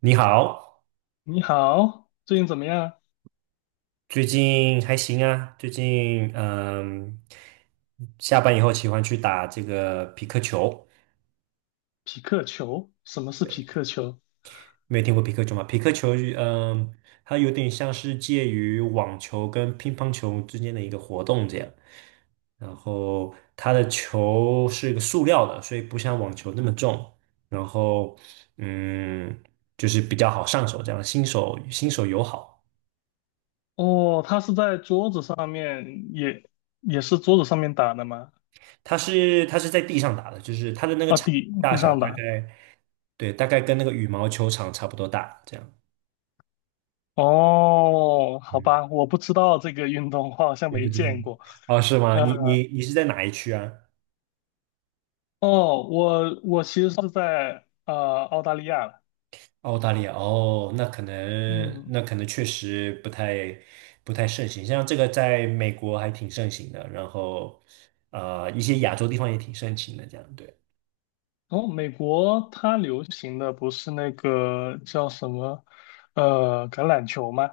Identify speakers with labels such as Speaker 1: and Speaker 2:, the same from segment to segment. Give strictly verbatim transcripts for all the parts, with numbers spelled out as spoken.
Speaker 1: 你好，
Speaker 2: 你好，最近怎么样？
Speaker 1: 最近还行啊？最近嗯，下班以后喜欢去打这个皮克球。
Speaker 2: 匹克球？什么是匹
Speaker 1: 对，
Speaker 2: 克球？
Speaker 1: 没有听过皮克球吗？皮克球，嗯，它有点像是介于网球跟乒乓球之间的一个活动这样。然后它的球是一个塑料的，所以不像网球那么重。然后嗯，就是比较好上手，这样新手新手友好。
Speaker 2: 哦，它是在桌子上面，也也是桌子上面打的吗？
Speaker 1: 它是它是在地上打的，就是它的那个
Speaker 2: 啊，
Speaker 1: 场地
Speaker 2: 地
Speaker 1: 大
Speaker 2: 地
Speaker 1: 小
Speaker 2: 上
Speaker 1: 大
Speaker 2: 打。
Speaker 1: 概对，大概跟那个羽毛球场差不多大，这样。
Speaker 2: 哦，好
Speaker 1: 嗯，
Speaker 2: 吧，我不知道这个运动，我好像
Speaker 1: 你不
Speaker 2: 没
Speaker 1: 知道吗？
Speaker 2: 见过。
Speaker 1: 哦，是吗？你
Speaker 2: 呃，
Speaker 1: 你你是在哪一区啊？
Speaker 2: 哦，我我其实是在呃澳大利亚的。
Speaker 1: 澳大利亚哦，那可能那
Speaker 2: 嗯，
Speaker 1: 可能确实不太不太盛行，像这个在美国还挺盛行的，然后呃一些亚洲地方也挺盛行的，这样对。
Speaker 2: 哦，美国它流行的不是那个叫什么呃橄榄球吗？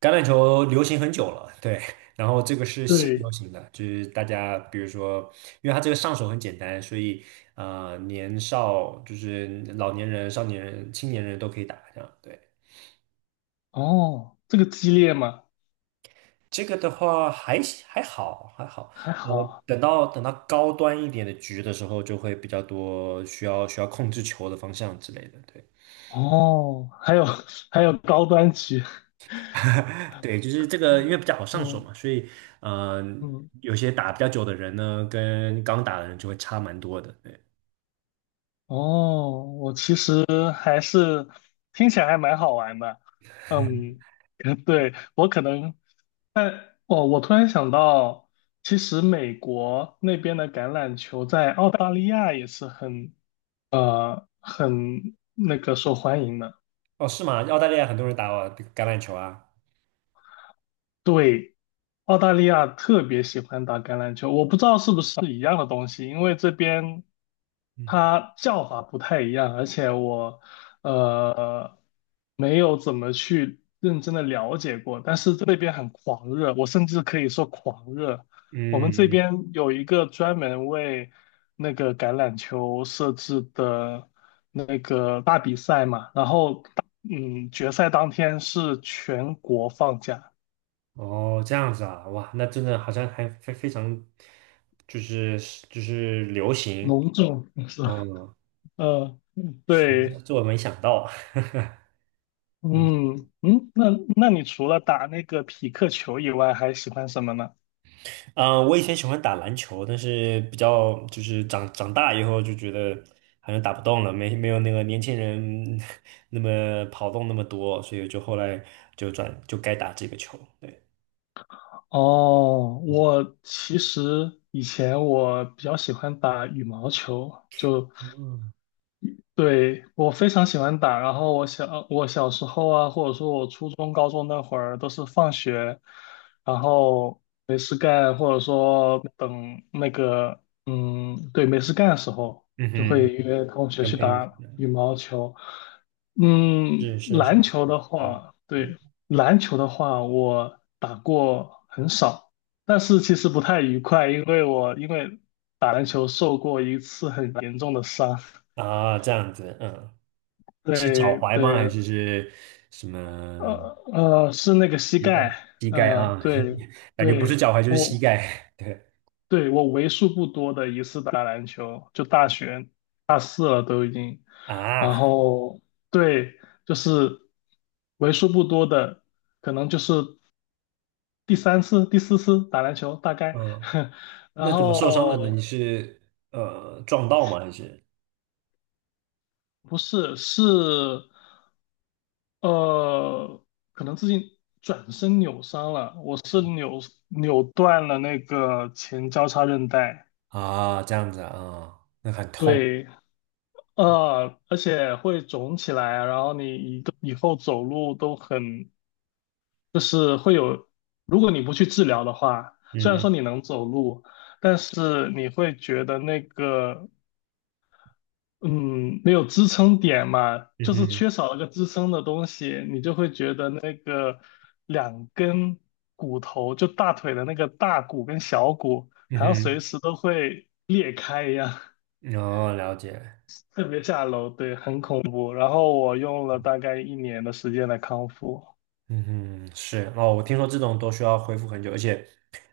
Speaker 1: 橄榄球流行很久了，对，然后这个是新流
Speaker 2: 对，
Speaker 1: 行的，就是大家比如说，因为它这个上手很简单，所以呃，年少就是老年人、少年人、青年人都可以打，这样对。
Speaker 2: 哦，这个激烈吗？
Speaker 1: 这个的话还还好还好，
Speaker 2: 还
Speaker 1: 呃，
Speaker 2: 好
Speaker 1: 等到等到高端一点的局的时候，就会比较多需要需要控制球的方向之类的，对。
Speaker 2: 哦，还有 还有高端局，
Speaker 1: 对，就是这个，因为比较好上手
Speaker 2: 嗯
Speaker 1: 嘛，所以，嗯、
Speaker 2: 嗯，
Speaker 1: 有些打比较久的人呢，跟刚打的人就会差蛮多的。对，
Speaker 2: 哦，我其实还是听起来还蛮好玩的，嗯，对，我可能，哦，我突然想到，其实美国那边的橄榄球在澳大利亚也是很很那个受欢迎的。
Speaker 1: 哦，是吗？澳大利亚很多人打哦橄榄球啊。
Speaker 2: 对，澳大利亚特别喜欢打橄榄球，我不知道是不是一样的东西，因为这边
Speaker 1: 嗯
Speaker 2: 它叫法不太一样，而且我呃没有怎么去认真的了解过，但是这边很狂热，我甚至可以说狂热。我们这
Speaker 1: 嗯，嗯
Speaker 2: 边有一个专门为那个橄榄球设置的那个大比赛嘛，然后嗯决赛当天是全国放假。
Speaker 1: 哦，这样子啊，哇，那真的好像还非非常，就是就是流行。
Speaker 2: 隆重是吧？
Speaker 1: 嗯，
Speaker 2: 嗯，
Speaker 1: 是，这
Speaker 2: 对，
Speaker 1: 这我没想到。没，
Speaker 2: 嗯嗯，那那你除了打那个匹克球以外，还喜欢什么呢？
Speaker 1: 嗯，我以前喜欢打篮球，但是比较就是长长大以后就觉得好像打不动了，没没有那个年轻人 那么跑动那么多，所以就后来就转就该打这个球。对，
Speaker 2: 哦，
Speaker 1: 嗯
Speaker 2: 我其实以前我比较喜欢打羽毛球，就
Speaker 1: 嗯
Speaker 2: 对，我非常喜欢打，然后我小我小时候啊，或者说我初中、高中那会儿，都是放学，然后没事干，或者说等那个，嗯，对，没事干的时候，
Speaker 1: 嗯
Speaker 2: 就会
Speaker 1: 哼，
Speaker 2: 约同学
Speaker 1: 跟
Speaker 2: 去
Speaker 1: 朋友一起。
Speaker 2: 打羽毛球。嗯，
Speaker 1: 是是是，
Speaker 2: 篮球的
Speaker 1: 嗯
Speaker 2: 话，
Speaker 1: 嗯
Speaker 2: 对，篮球的话，我打过很少，但是其实不太愉快，因为我因为打篮球受过一次很严重的伤。
Speaker 1: 啊，这样子，嗯，是脚
Speaker 2: 对
Speaker 1: 踝吗？还
Speaker 2: 对，
Speaker 1: 是是什
Speaker 2: 呃
Speaker 1: 么
Speaker 2: 呃，是那个膝
Speaker 1: 膝盖？
Speaker 2: 盖，
Speaker 1: 膝盖
Speaker 2: 呃，
Speaker 1: 啊，
Speaker 2: 对
Speaker 1: 感觉不是
Speaker 2: 对，
Speaker 1: 脚踝就是膝
Speaker 2: 我
Speaker 1: 盖。对
Speaker 2: 对我为数不多的一次打篮球，就大学呃都已经，然
Speaker 1: 啊，
Speaker 2: 后对，就是为数不多的，可能就是第三次、第四次打篮球大概，
Speaker 1: 嗯，
Speaker 2: 然
Speaker 1: 那怎么受伤的呢？你
Speaker 2: 后
Speaker 1: 是呃撞到吗？还是
Speaker 2: 不是是呃，可能自己转身扭伤了，我是扭扭断了那个前交叉韧带，
Speaker 1: 啊这样子啊？那很痛。
Speaker 2: 对，
Speaker 1: 嗯
Speaker 2: 呃，而且会肿起来，然后你以以后走路都很，就是会有，如果你不去治疗的话，虽然
Speaker 1: 嗯
Speaker 2: 说你能走路，但是你会觉得那个嗯，没有支撑点嘛，
Speaker 1: 嗯
Speaker 2: 就是
Speaker 1: 哼
Speaker 2: 缺少了个支撑的东西，你就会觉得那个两根骨头，就大腿的那个大骨跟小骨，好像随
Speaker 1: 嗯
Speaker 2: 时都会裂开一样，
Speaker 1: 哼，哦，了解。
Speaker 2: 特别下楼，对，很恐怖。然后我用了大概一年的时间来康复。
Speaker 1: 嗯哼，是哦，我听说这种都需要恢复很久，而且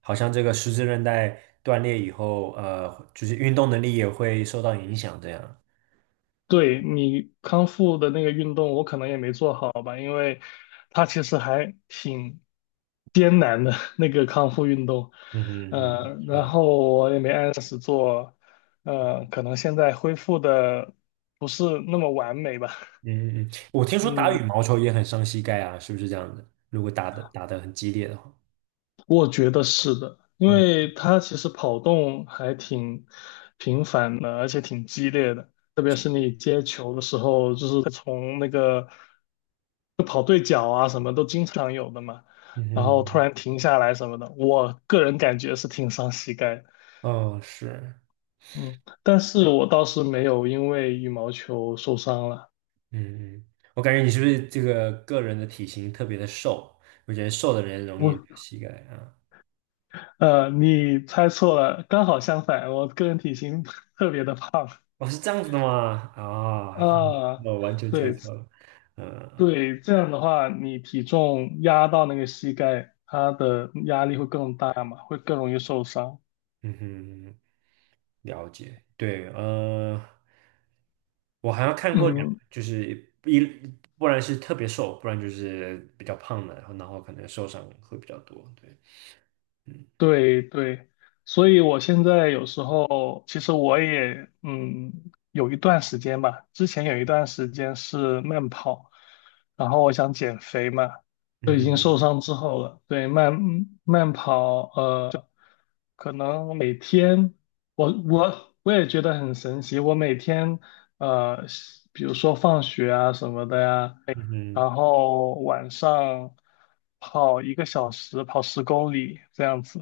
Speaker 1: 好像这个十字韧带断裂以后，呃，就是运动能力也会受到影响，这样。
Speaker 2: 对你康复的那个运动，我可能也没做好吧，因为它其实还挺艰难的 那个康复运动，
Speaker 1: 嗯哼嗯哼，
Speaker 2: 嗯，然
Speaker 1: 是，
Speaker 2: 后我也没按时做，呃，可能现在恢复的不是那么完美吧，
Speaker 1: 嗯嗯嗯，我听 说打
Speaker 2: 嗯。
Speaker 1: 羽毛球也很伤膝盖啊，是不是这样子？如果打的打的很激烈的话，
Speaker 2: 我觉得是的，因
Speaker 1: 嗯
Speaker 2: 为他其实跑动还挺频繁的，而且挺激烈的，特别是你接球的时候，就是从那个就跑对角啊什么都经常有的嘛，
Speaker 1: 嗯
Speaker 2: 然后突
Speaker 1: 哼，
Speaker 2: 然停下来什么的，我个人感觉是挺伤膝盖的，
Speaker 1: 哦是，
Speaker 2: 嗯，但是
Speaker 1: 对，
Speaker 2: 我倒是没有因为羽毛球受伤了。
Speaker 1: 嗯嗯，我感觉你是不是这个个人的体型特别的瘦？我觉得瘦的人容
Speaker 2: 我，
Speaker 1: 易膝盖啊。
Speaker 2: 呃，你猜错了，刚好相反，我个人体型 特别的胖
Speaker 1: 哦，是这样子的吗？啊、
Speaker 2: 啊，
Speaker 1: 那我完全猜
Speaker 2: 对，
Speaker 1: 错了。呃
Speaker 2: 对，这样的话，你体重压到那个膝盖，它的压力会更大嘛，会更容易受伤。
Speaker 1: 嗯哼，了解。对，呃，我好像看过两个
Speaker 2: 嗯，
Speaker 1: 就是一，不然是特别瘦，不然就是比较胖的，然后然后可能受伤会比较多。对，嗯
Speaker 2: 对对，所以我现在有时候，其实我也嗯，有一段时间吧，之前有一段时间是慢跑，然后我想减肥嘛，
Speaker 1: 嗯
Speaker 2: 就已经
Speaker 1: 哼
Speaker 2: 受伤之后了，对，慢慢跑，呃。可能每天，我我我也觉得很神奇。我每天，呃，比如说放学啊什么的呀，
Speaker 1: 嗯哼，
Speaker 2: 然后晚上跑一个小时，跑十公里这样子。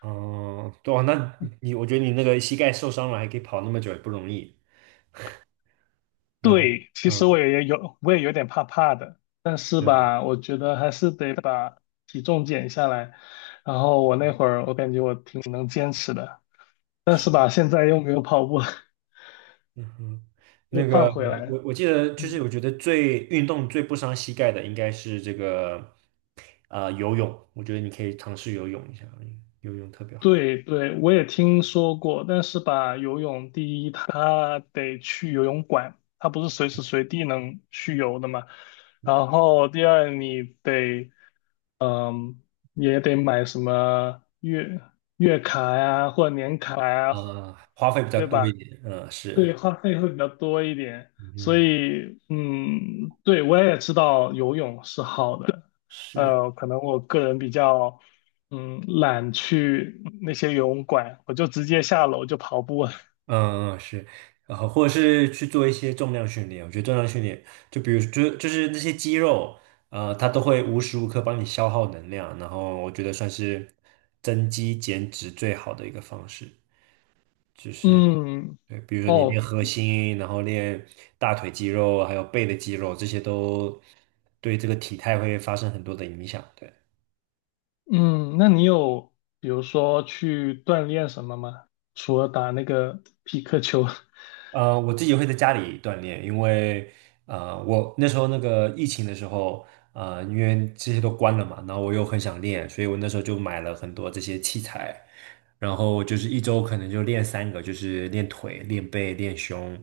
Speaker 1: 哦、对哦，那你我觉得你那个膝盖受伤了还可以跑那么久也不容易。然后，
Speaker 2: 对，其实我
Speaker 1: 嗯，
Speaker 2: 也有，我也有点怕怕的，但是
Speaker 1: 对。
Speaker 2: 吧，我觉得还是得把体重减下来。然后我那会儿，我感觉我挺能坚持的，但是吧，
Speaker 1: 是。
Speaker 2: 现在又没有跑步了
Speaker 1: 嗯哼，
Speaker 2: 又
Speaker 1: 那
Speaker 2: 胖
Speaker 1: 个
Speaker 2: 回来
Speaker 1: 我
Speaker 2: 了。
Speaker 1: 我记得就是
Speaker 2: 嗯
Speaker 1: 我觉得最运动最不伤膝盖的应该是这个呃游泳，我觉得你可以尝试游泳一下，游泳特别好，
Speaker 2: 对对，我也听说过，但是吧，游泳第一，它得去游泳馆，它不是随时随地能去游的嘛。然后第二，你得嗯，也得买什么月月卡呀，或者年卡呀，
Speaker 1: 啊，花费比较
Speaker 2: 对
Speaker 1: 多一
Speaker 2: 吧？
Speaker 1: 点，嗯、是，
Speaker 2: 对，花费会比较多一点，所
Speaker 1: 嗯
Speaker 2: 以，嗯，对，我也知道游泳是好的，
Speaker 1: 是，
Speaker 2: 呃，可能我个人比较，嗯，懒去那些游泳馆，我就直接下楼就跑步了。
Speaker 1: 嗯嗯是，然后或者是去做一些重量训练，我觉得重量训练就比如就就是那些肌肉，呃，它都会无时无刻帮你消耗能量，然后我觉得算是增肌减脂最好的一个方式。就 是
Speaker 2: 嗯，
Speaker 1: 对，比如说你练
Speaker 2: 哦，
Speaker 1: 核心，然后练大腿肌肉，还有背的肌肉，这些都对这个体态会发生很多的影响。对。
Speaker 2: 嗯，那你有比如说去锻炼什么吗？除了打那个匹克球？
Speaker 1: 呃，我自己会在家里锻炼，因为呃，我那时候那个疫情的时候，呃，因为这些都关了嘛，然后我又很想练，所以我那时候就买了很多这些器材，然后就是一周可能就练三个，就是练腿、练背、练胸，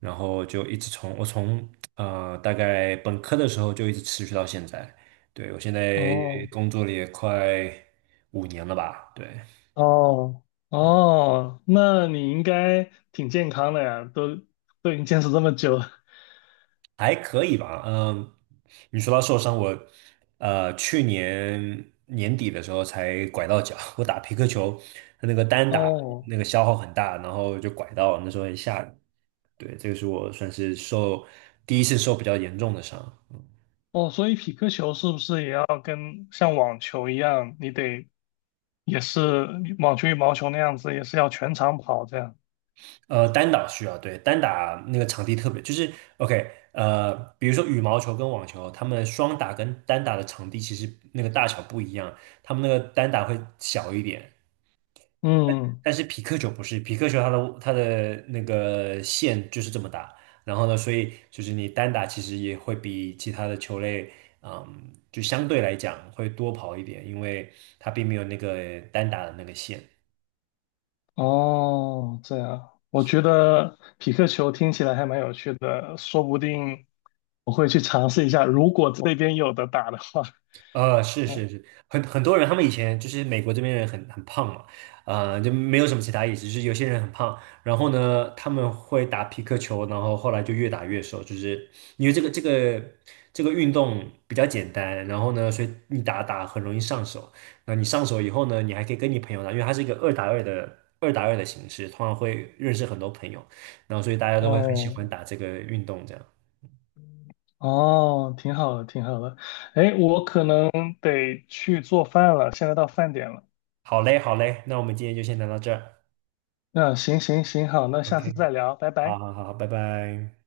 Speaker 1: 然后就一直从我从呃大概本科的时候就一直持续到现在，对，我现在
Speaker 2: 哦，
Speaker 1: 工作了也快五年了吧，对。
Speaker 2: 哦哦，那你应该挺健康的呀，都都已经坚持这么久了。
Speaker 1: 还可以吧，嗯，你说到受伤，我呃去年年底的时候才拐到脚，我打皮克球，它那个单打
Speaker 2: 哦
Speaker 1: 那个消耗很大，然后就拐到了，那时候很下人。对，这个是我算是受第一次受比较严重的伤。
Speaker 2: 哦，所以匹克球是不是也要跟像网球一样，你得也是网球、羽毛球那样子，也是要全场跑这样？
Speaker 1: 呃，单打需要，对，单打那个场地特别，就是 OK，呃，比如说羽毛球跟网球，他们双打跟单打的场地其实那个大小不一样，他们那个单打会小一点，
Speaker 2: 嗯，
Speaker 1: 但是匹克球不是，匹克球它的它的那个线就是这么大，然后呢，所以就是你单打其实也会比其他的球类，嗯，就相对来讲会多跑一点，因为它并没有那个单打的那个线。
Speaker 2: 哦，这样，我觉得匹克球听起来还蛮有趣的，说不定我会去尝试一下，如果这边有的打的话。
Speaker 1: 呃，是
Speaker 2: 嗯，
Speaker 1: 是是，很很多人，他们以前就是美国这边人很很胖嘛，呃，就没有什么其他意思，就是有些人很胖，然后呢，他们会打皮克球，然后后来就越打越瘦，就是因为这个这个这个运动比较简单，然后呢，所以你打打很容易上手，那你上手以后呢，你还可以跟你朋友打，因为它是一个二打二的二打二的形式，通常会认识很多朋友，然后所以大家都会很喜
Speaker 2: 哦。
Speaker 1: 欢打这个运动，这样。
Speaker 2: 哦，挺好的，挺好的。哎，我可能得去做饭了，现在到饭点了。
Speaker 1: 好嘞，好嘞，那我们今天就先聊到这儿
Speaker 2: 嗯，行行行，好，那下次
Speaker 1: ，OK。
Speaker 2: 再聊，拜
Speaker 1: 好
Speaker 2: 拜。
Speaker 1: 好好，拜拜。